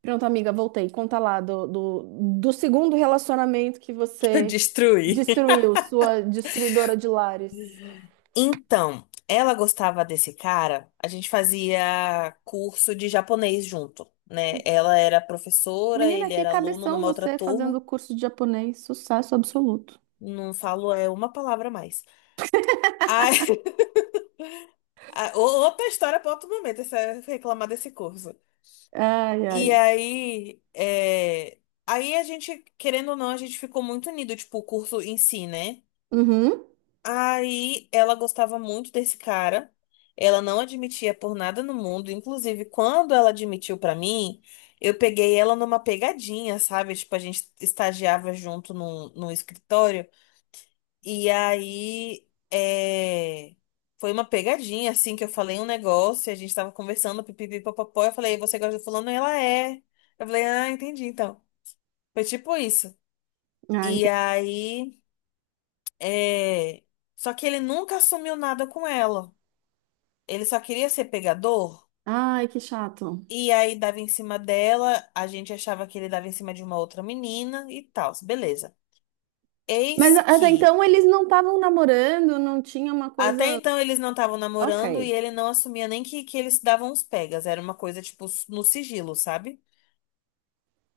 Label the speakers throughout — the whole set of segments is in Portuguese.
Speaker 1: Pronto, amiga, voltei. Conta lá do segundo relacionamento que você
Speaker 2: Destruir.
Speaker 1: destruiu, sua destruidora de lares.
Speaker 2: Então, ela gostava desse cara, a gente fazia curso de japonês junto, né? Ela era professora,
Speaker 1: Menina,
Speaker 2: ele
Speaker 1: que
Speaker 2: era aluno
Speaker 1: cabeção
Speaker 2: numa outra
Speaker 1: você fazendo
Speaker 2: turma.
Speaker 1: curso de japonês. Sucesso absoluto.
Speaker 2: Não falo é uma palavra a mais. Aí, outra história para outro momento, essa, reclamar desse curso.
Speaker 1: Ai,
Speaker 2: E
Speaker 1: ai.
Speaker 2: aí, aí a gente, querendo ou não, a gente ficou muito unido, tipo, o curso em si, né?
Speaker 1: Uhum.
Speaker 2: Aí ela gostava muito desse cara. Ela não admitia por nada no mundo. Inclusive, quando ela admitiu pra mim, eu peguei ela numa pegadinha, sabe? Tipo, a gente estagiava junto num escritório. E aí foi uma pegadinha, assim, que eu falei um negócio, a gente tava conversando, pipipi, papapó. Eu falei, você gosta do fulano? Ela é. Eu falei, ah, entendi, então. Foi tipo isso.
Speaker 1: Ah,
Speaker 2: E
Speaker 1: ente-
Speaker 2: aí. É... Só que ele nunca assumiu nada com ela. Ele só queria ser pegador.
Speaker 1: Ai, que chato.
Speaker 2: E aí dava em cima dela. A gente achava que ele dava em cima de uma outra menina e tal. Beleza.
Speaker 1: Mas
Speaker 2: Eis
Speaker 1: até
Speaker 2: que.
Speaker 1: então eles não estavam namorando, não tinha uma
Speaker 2: Até
Speaker 1: coisa.
Speaker 2: então eles não estavam namorando e
Speaker 1: Ok,
Speaker 2: ele não assumia nem que eles davam uns pegas. Era uma coisa, tipo, no sigilo, sabe?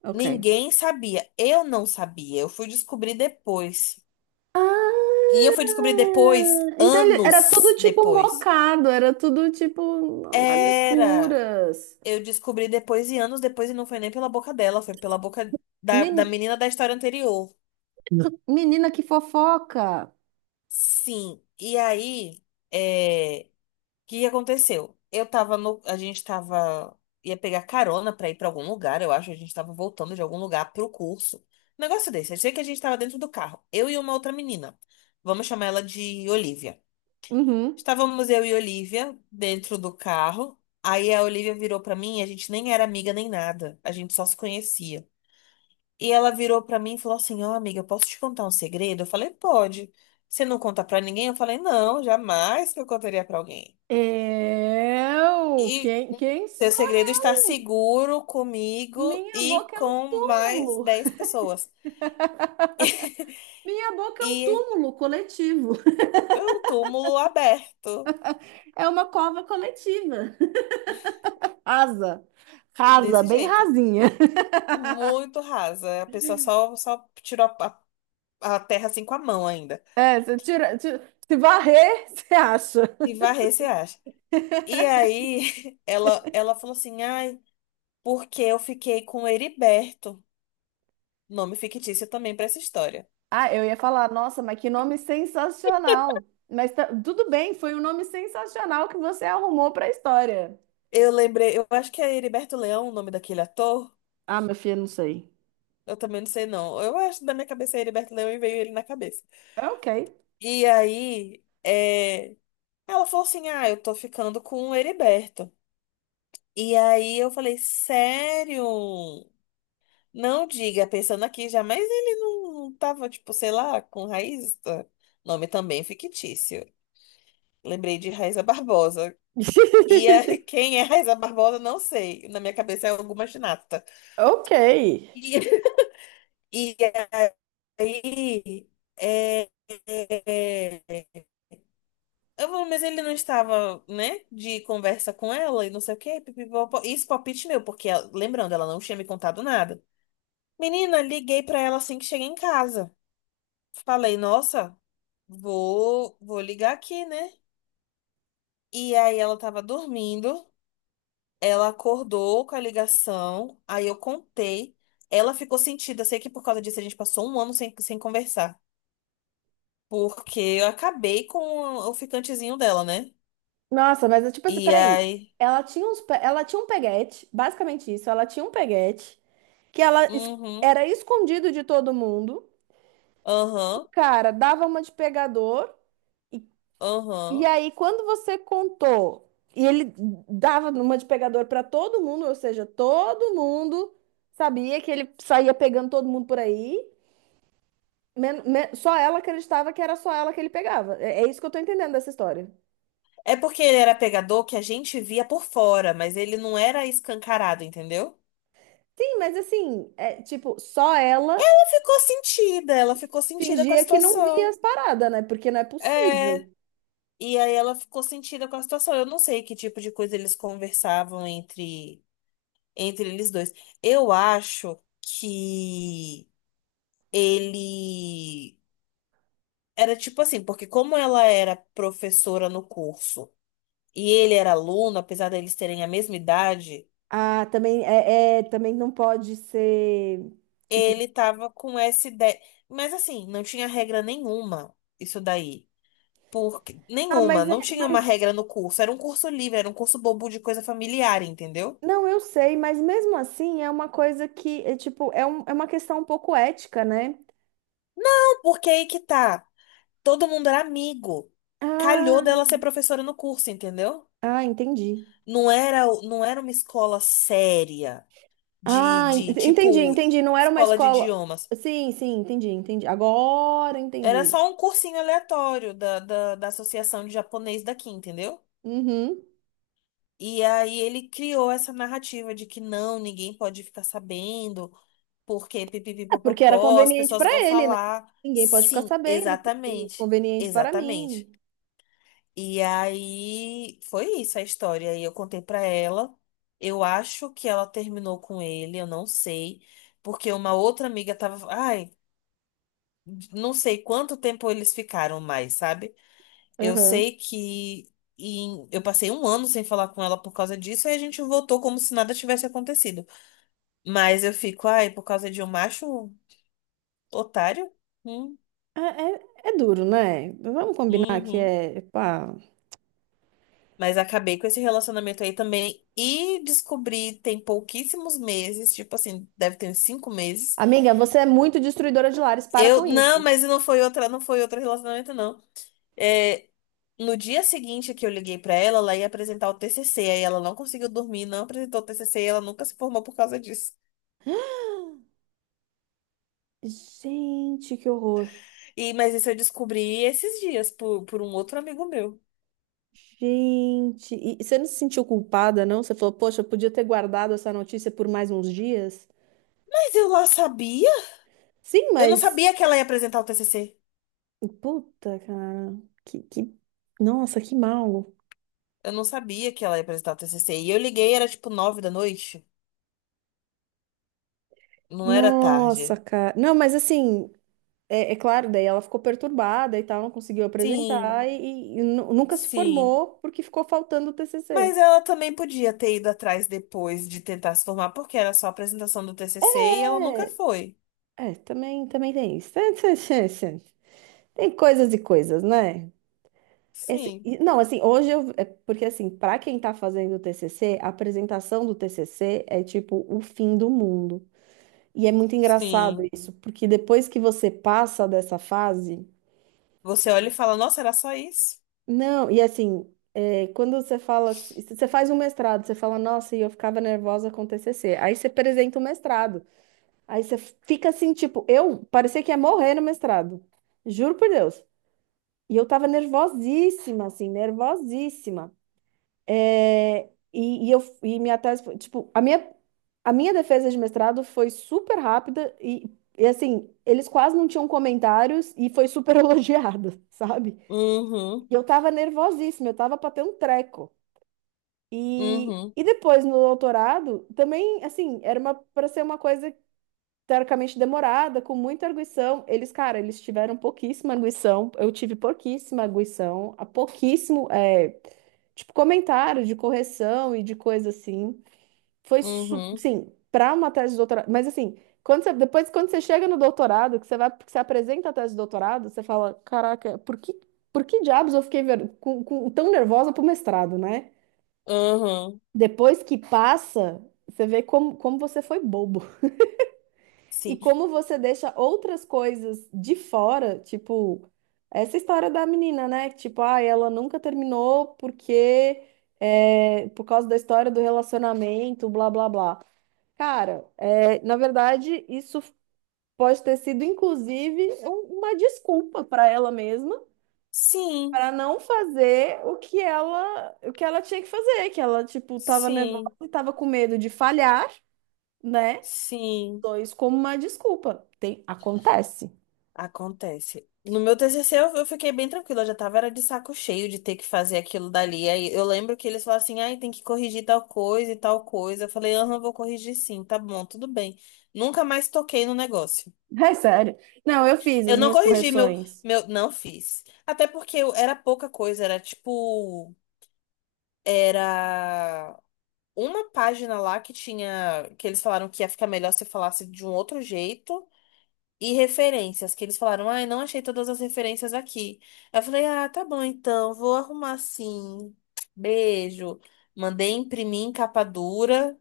Speaker 1: ok.
Speaker 2: Ninguém sabia. Eu não sabia. Eu fui descobrir depois. E eu
Speaker 1: Ah,
Speaker 2: fui descobrir depois,
Speaker 1: então ele era tudo
Speaker 2: anos
Speaker 1: tipo
Speaker 2: depois.
Speaker 1: mocado, era tudo tipo nas
Speaker 2: Era.
Speaker 1: escuras.
Speaker 2: Eu descobri depois e anos depois, e não foi nem pela boca dela, foi pela boca da menina da história anterior.
Speaker 1: Menina, que fofoca.
Speaker 2: Sim, e aí, é, o que aconteceu? Eu tava no, a gente tava, ia pegar carona pra ir pra algum lugar, eu acho, a gente tava voltando de algum lugar pro curso. Um negócio desse, eu sei que a gente tava dentro do carro, eu e uma outra menina, vamos chamar ela de Olivia.
Speaker 1: Uhum.
Speaker 2: Estávamos eu e Olivia dentro do carro, aí a Olivia virou pra mim, a gente nem era amiga nem nada, a gente só se conhecia. E ela virou pra mim e falou assim: Ó, amiga, eu posso te contar um segredo? Eu falei: Pode. Você não conta pra ninguém? Eu falei: Não, jamais que eu contaria pra alguém.
Speaker 1: Eu?
Speaker 2: E
Speaker 1: Quem
Speaker 2: seu
Speaker 1: sou
Speaker 2: segredo está
Speaker 1: eu?
Speaker 2: seguro comigo
Speaker 1: Minha
Speaker 2: e
Speaker 1: boca é um
Speaker 2: com mais
Speaker 1: túmulo.
Speaker 2: 10 pessoas.
Speaker 1: Minha boca é um
Speaker 2: E
Speaker 1: túmulo coletivo.
Speaker 2: é um túmulo aberto,
Speaker 1: É uma cova coletiva. Rasa. Rasa,
Speaker 2: desse
Speaker 1: bem
Speaker 2: jeito.
Speaker 1: rasinha.
Speaker 2: Muito rasa. A pessoa só tirou a terra assim com a mão ainda.
Speaker 1: É, você tira, se varrer, você acha.
Speaker 2: E varrer, se acha. E aí, ela falou assim: Ai, porque eu fiquei com o Heriberto. Nome fictício também pra essa história.
Speaker 1: Ah, eu ia falar, nossa, mas que nome sensacional. Mas tudo bem, foi um nome sensacional que você arrumou para a história.
Speaker 2: Eu lembrei, eu acho que é Heriberto Leão o nome daquele ator.
Speaker 1: Ah, meu filho, não sei.
Speaker 2: Eu também não sei, não. Eu acho que da minha cabeça é Heriberto Leão e veio ele na cabeça.
Speaker 1: É ok.
Speaker 2: E aí, ela falou assim: Ah, eu tô ficando com o Heriberto. E aí eu falei: Sério? Não diga, pensando aqui já, mas ele não tava, tipo, sei lá, com raiz. Tá? Nome também fictício. Lembrei de Raiza Barbosa. E quem é Raiza Barbosa, não sei. Na minha cabeça é alguma ginasta.
Speaker 1: Ok.
Speaker 2: E, e aí, é, é, é, é, eu vou, mas ele não estava, né, de conversa com ela e não sei o quê. Pipipopó. Isso, é palpite meu, porque, ela- lembrando, ela não tinha me contado nada. Menina, liguei pra ela assim que cheguei em casa. Falei, nossa, vou ligar aqui, né? E aí ela tava dormindo, ela acordou com a ligação, aí eu contei. Ela ficou sentida, sei que por causa disso a gente passou um ano sem conversar. Porque eu acabei com o ficantezinho dela, né?
Speaker 1: Nossa, mas é tipo assim,
Speaker 2: E
Speaker 1: peraí.
Speaker 2: aí.
Speaker 1: Ela tinha ela tinha um peguete, basicamente isso. Ela tinha um peguete que ela
Speaker 2: Uhum,
Speaker 1: era escondido de todo mundo. O
Speaker 2: aham,
Speaker 1: cara dava uma de pegador e
Speaker 2: aham.
Speaker 1: aí quando você contou e ele dava uma de pegador pra todo mundo, ou seja, todo mundo sabia que ele saía pegando todo mundo por aí. Só ela acreditava que era só ela que ele pegava. É, é isso que eu tô entendendo dessa história.
Speaker 2: É porque ele era pegador que a gente via por fora, mas ele não era escancarado, entendeu?
Speaker 1: Sim, mas assim, é tipo, só ela
Speaker 2: Ela ficou sentida com a
Speaker 1: fingia que não via
Speaker 2: situação.
Speaker 1: as paradas, né? Porque não é
Speaker 2: É.
Speaker 1: possível.
Speaker 2: E aí ela ficou sentida com a situação. Eu não sei que tipo de coisa eles conversavam entre eles dois. Eu acho que ele era tipo assim, porque como ela era professora no curso e ele era aluno, apesar deles terem a mesma idade,
Speaker 1: Ah, também é também não pode ser tipo,
Speaker 2: ele tava com essa ideia. Mas assim, não tinha regra nenhuma isso daí. Porque,
Speaker 1: ah,
Speaker 2: nenhuma,
Speaker 1: mas
Speaker 2: não
Speaker 1: é,
Speaker 2: tinha
Speaker 1: mas
Speaker 2: uma regra no curso. Era um curso livre, era um curso bobo de coisa familiar, entendeu?
Speaker 1: não, eu sei, mas mesmo assim é uma coisa que é tipo, é, um, é uma questão um pouco ética, né?
Speaker 2: Não, porque aí que tá. Todo mundo era amigo. Calhou
Speaker 1: Ah,
Speaker 2: dela ser professora no curso, entendeu?
Speaker 1: ah, entendi.
Speaker 2: Não era uma escola séria
Speaker 1: Ah,
Speaker 2: de
Speaker 1: entendi,
Speaker 2: tipo
Speaker 1: entendi. Não era uma
Speaker 2: escola de
Speaker 1: escola.
Speaker 2: idiomas.
Speaker 1: Sim, sim, entendi, entendi. Agora
Speaker 2: Era
Speaker 1: entendi.
Speaker 2: só um cursinho aleatório da Associação de Japonês daqui, entendeu?
Speaker 1: Uhum.
Speaker 2: E aí ele criou essa narrativa de que não, ninguém pode ficar sabendo, porque
Speaker 1: É porque era
Speaker 2: pipipipopopó, as
Speaker 1: conveniente
Speaker 2: pessoas
Speaker 1: para
Speaker 2: vão
Speaker 1: ele, né?
Speaker 2: falar.
Speaker 1: Ninguém pode ficar
Speaker 2: Sim,
Speaker 1: sabendo, porque é muito
Speaker 2: exatamente,
Speaker 1: conveniente para
Speaker 2: exatamente.
Speaker 1: mim.
Speaker 2: E aí foi isso a história. Aí eu contei pra ela. Eu acho que ela terminou com ele, eu não sei, porque uma outra amiga tava, ai, não sei quanto tempo eles ficaram mais, sabe? Eu
Speaker 1: Uhum.
Speaker 2: sei que eu passei um ano sem falar com ela por causa disso, e a gente voltou como se nada tivesse acontecido. Mas eu fico, ai, por causa de um macho otário? Hum,
Speaker 1: É duro, né? Vamos combinar que
Speaker 2: uhum.
Speaker 1: é, pá.
Speaker 2: Mas acabei com esse relacionamento aí também e descobri tem pouquíssimos meses, tipo assim, deve ter uns 5 meses.
Speaker 1: Amiga, você é muito destruidora de lares, para
Speaker 2: Eu,
Speaker 1: com
Speaker 2: não,
Speaker 1: isso.
Speaker 2: mas não foi outra, não foi outro relacionamento, não. É, no dia seguinte que eu liguei pra ela, ela ia apresentar o TCC, aí ela não conseguiu dormir, não apresentou o TCC, e ela nunca se formou por causa disso.
Speaker 1: Gente, que horror.
Speaker 2: E, mas isso eu descobri esses dias por um outro amigo meu.
Speaker 1: Gente. E você não se sentiu culpada, não? Você falou, poxa, eu podia ter guardado essa notícia por mais uns dias?
Speaker 2: Mas eu lá sabia?
Speaker 1: Sim,
Speaker 2: Eu não
Speaker 1: mas.
Speaker 2: sabia que ela ia apresentar o TCC.
Speaker 1: Puta, cara. Que... Nossa, que mal.
Speaker 2: Eu não sabia que ela ia apresentar o TCC. E eu liguei, era tipo 9 da noite. Não era
Speaker 1: Nossa,
Speaker 2: tarde.
Speaker 1: cara. Não, mas assim. É, é claro, daí ela ficou perturbada e tal, não conseguiu apresentar
Speaker 2: Sim,
Speaker 1: e nunca se
Speaker 2: sim.
Speaker 1: formou porque ficou faltando o TCC.
Speaker 2: Mas ela também podia ter ido atrás depois de tentar se formar, porque era só a apresentação do TCC e ela nunca
Speaker 1: É,
Speaker 2: foi.
Speaker 1: é, também, também tem isso. Tem coisas e coisas, né? Esse-
Speaker 2: Sim,
Speaker 1: e- não, assim, hoje eu é porque, assim, para quem tá fazendo o TCC, a apresentação do TCC é tipo o fim do mundo. E é muito engraçado
Speaker 2: sim.
Speaker 1: isso, porque depois que você passa dessa fase.
Speaker 2: Você olha e fala, nossa, era só isso?
Speaker 1: Não, e assim, é, quando você fala, se você faz um mestrado, você fala, nossa, e eu ficava nervosa com o TCC. Aí você apresenta o mestrado. Aí você fica assim, tipo, eu parecia que ia morrer no mestrado. Juro por Deus. E eu tava nervosíssima, assim, nervosíssima. É, e eu e minha tese foi, tipo, a minha defesa de mestrado foi super rápida e, assim, eles quase não tinham comentários e foi super elogiada, sabe?
Speaker 2: Uhum,
Speaker 1: E eu tava nervosíssima, eu tava pra ter um treco. E,
Speaker 2: uhum,
Speaker 1: e depois no doutorado, também, assim, era uma para ser uma coisa teoricamente demorada, com muita arguição. Eles, cara, eles tiveram pouquíssima arguição. Eu tive pouquíssima arguição, a pouquíssimo, é, tipo, comentário de correção e de coisa assim. Foi,
Speaker 2: uhum,
Speaker 1: sim, para uma tese de doutorado. Mas assim, quando depois, quando você chega no doutorado, que você vai, que você apresenta a tese de doutorado, você fala, caraca, por que diabos eu fiquei tão nervosa pro mestrado, né?
Speaker 2: uhum.
Speaker 1: Depois que passa, você vê como você foi bobo. E
Speaker 2: Sim.
Speaker 1: como você deixa outras coisas de fora, tipo, essa história da menina, né? Tipo, ah, ela nunca terminou porque é, por causa da história do relacionamento, blá blá blá. Cara, é, na verdade, isso pode ter sido, inclusive, uma desculpa para ela mesma
Speaker 2: Sim,
Speaker 1: para não fazer o que ela, tinha que fazer, que ela, tipo, tava nervosa
Speaker 2: sim,
Speaker 1: e tava com medo de falhar, né?
Speaker 2: sim,
Speaker 1: Dois como uma desculpa. Tem, acontece.
Speaker 2: acontece. No meu TCC eu fiquei bem tranquila, eu já tava era de saco cheio de ter que fazer aquilo dali. Aí eu lembro que eles falaram assim: "Ai, tem que corrigir tal coisa e tal coisa". Eu falei: "Aham, vou corrigir sim, tá bom, tudo bem". Nunca mais toquei no negócio.
Speaker 1: É sério. Não, eu fiz
Speaker 2: Eu
Speaker 1: as
Speaker 2: não
Speaker 1: minhas
Speaker 2: corrigi meu
Speaker 1: correções.
Speaker 2: meu não fiz. Até porque era pouca coisa, era tipo era uma página lá que tinha que eles falaram que ia ficar melhor se falasse de um outro jeito. E referências, que eles falaram, ai, não achei todas as referências aqui. Aí eu falei, ah, tá bom então, vou arrumar sim. Beijo. Mandei imprimir em capa dura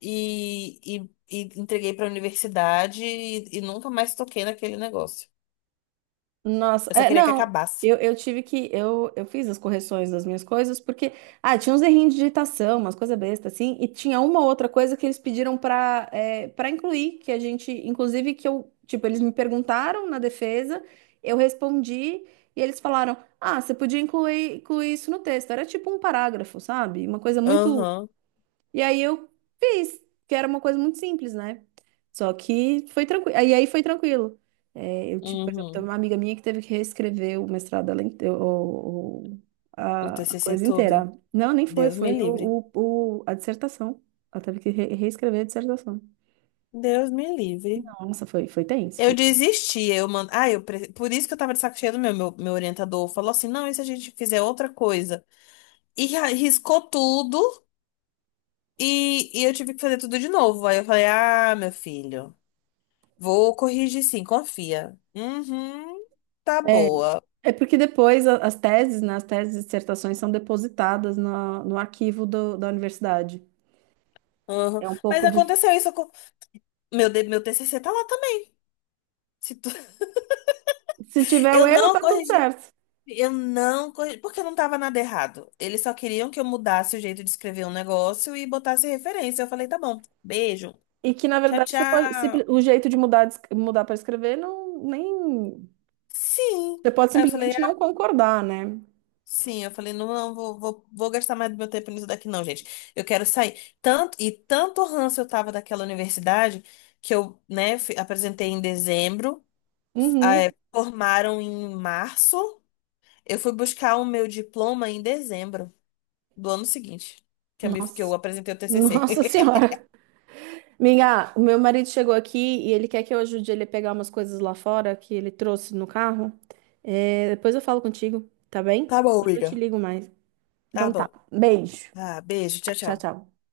Speaker 2: e, e entreguei pra universidade e nunca mais toquei naquele negócio.
Speaker 1: Nossa,
Speaker 2: Eu só
Speaker 1: é,
Speaker 2: queria que
Speaker 1: não,
Speaker 2: acabasse.
Speaker 1: eu tive que. Eu fiz as correções das minhas coisas, porque. Ah, tinha uns errinhos de digitação, umas coisas bestas, assim, e tinha uma outra coisa que eles pediram para incluir, que a gente. Inclusive, que eu. Tipo, eles me perguntaram na defesa, eu respondi, e eles falaram: Ah, você podia incluir, incluir isso no texto. Era tipo um parágrafo, sabe? Uma coisa muito
Speaker 2: Aham,
Speaker 1: E aí eu fiz, que era uma coisa muito simples, né? Só que foi tranquilo. E aí foi tranquilo. É, eu, tipo, por exemplo, teve
Speaker 2: uhum,
Speaker 1: uma amiga minha que teve que reescrever o mestrado, dela inte- o- o-
Speaker 2: o
Speaker 1: a a
Speaker 2: TCC
Speaker 1: coisa
Speaker 2: todo.
Speaker 1: inteira. Não, nem foi,
Speaker 2: Deus me
Speaker 1: foi
Speaker 2: livre.
Speaker 1: a dissertação. Ela teve que reescrever a dissertação.
Speaker 2: Deus me livre.
Speaker 1: Nossa, foi tenso.
Speaker 2: Eu
Speaker 1: Foi...
Speaker 2: desisti, eu mando. Ah, eu por isso que eu tava de saco cheio do meu orientador. Falou assim: não, e se a gente fizer outra coisa? E riscou tudo e eu tive que fazer tudo de novo. Aí eu falei, ah, meu filho, vou corrigir sim, confia. Uhum, tá boa.
Speaker 1: É porque depois as teses, né, as teses e dissertações são depositadas no arquivo da universidade.
Speaker 2: Uhum.
Speaker 1: É um
Speaker 2: Mas
Speaker 1: pouco de.
Speaker 2: aconteceu isso com... Meu, meu TCC tá lá também. Se tu-
Speaker 1: Se tiver o
Speaker 2: Eu
Speaker 1: erro,
Speaker 2: não
Speaker 1: tá tudo
Speaker 2: corrigi.
Speaker 1: certo.
Speaker 2: Eu não corrigi, porque não tava nada errado. Eles só queriam que eu mudasse o jeito de escrever um negócio e botasse referência. Eu falei, tá bom, beijo,
Speaker 1: E que, na
Speaker 2: tchau,
Speaker 1: verdade, você pode,
Speaker 2: tchau.
Speaker 1: o jeito de mudar, de mudar para escrever não nem.
Speaker 2: Sim.
Speaker 1: Você pode
Speaker 2: Aí eu falei,
Speaker 1: simplesmente não concordar, né?
Speaker 2: sim, eu falei, não, não, vou gastar mais do meu tempo nisso daqui, não, gente. Eu quero sair. Tanto, e tanto ranço eu tava daquela universidade que eu, né, apresentei em dezembro, ah,
Speaker 1: Uhum.
Speaker 2: formaram em março. Eu fui buscar o meu diploma em dezembro do ano seguinte, que eu, me, que eu
Speaker 1: Nossa.
Speaker 2: apresentei o TCC.
Speaker 1: Nossa Senhora. O meu marido chegou aqui e ele quer que eu ajude ele a pegar umas coisas lá fora que ele trouxe no carro. É, depois eu falo contigo, tá bem?
Speaker 2: Tá bom,
Speaker 1: Depois eu te
Speaker 2: amiga.
Speaker 1: ligo mais.
Speaker 2: Tá
Speaker 1: Então tá.
Speaker 2: bom.
Speaker 1: Beijo.
Speaker 2: Ah, beijo, tchau,
Speaker 1: Tchau,
Speaker 2: tchau.
Speaker 1: tchau.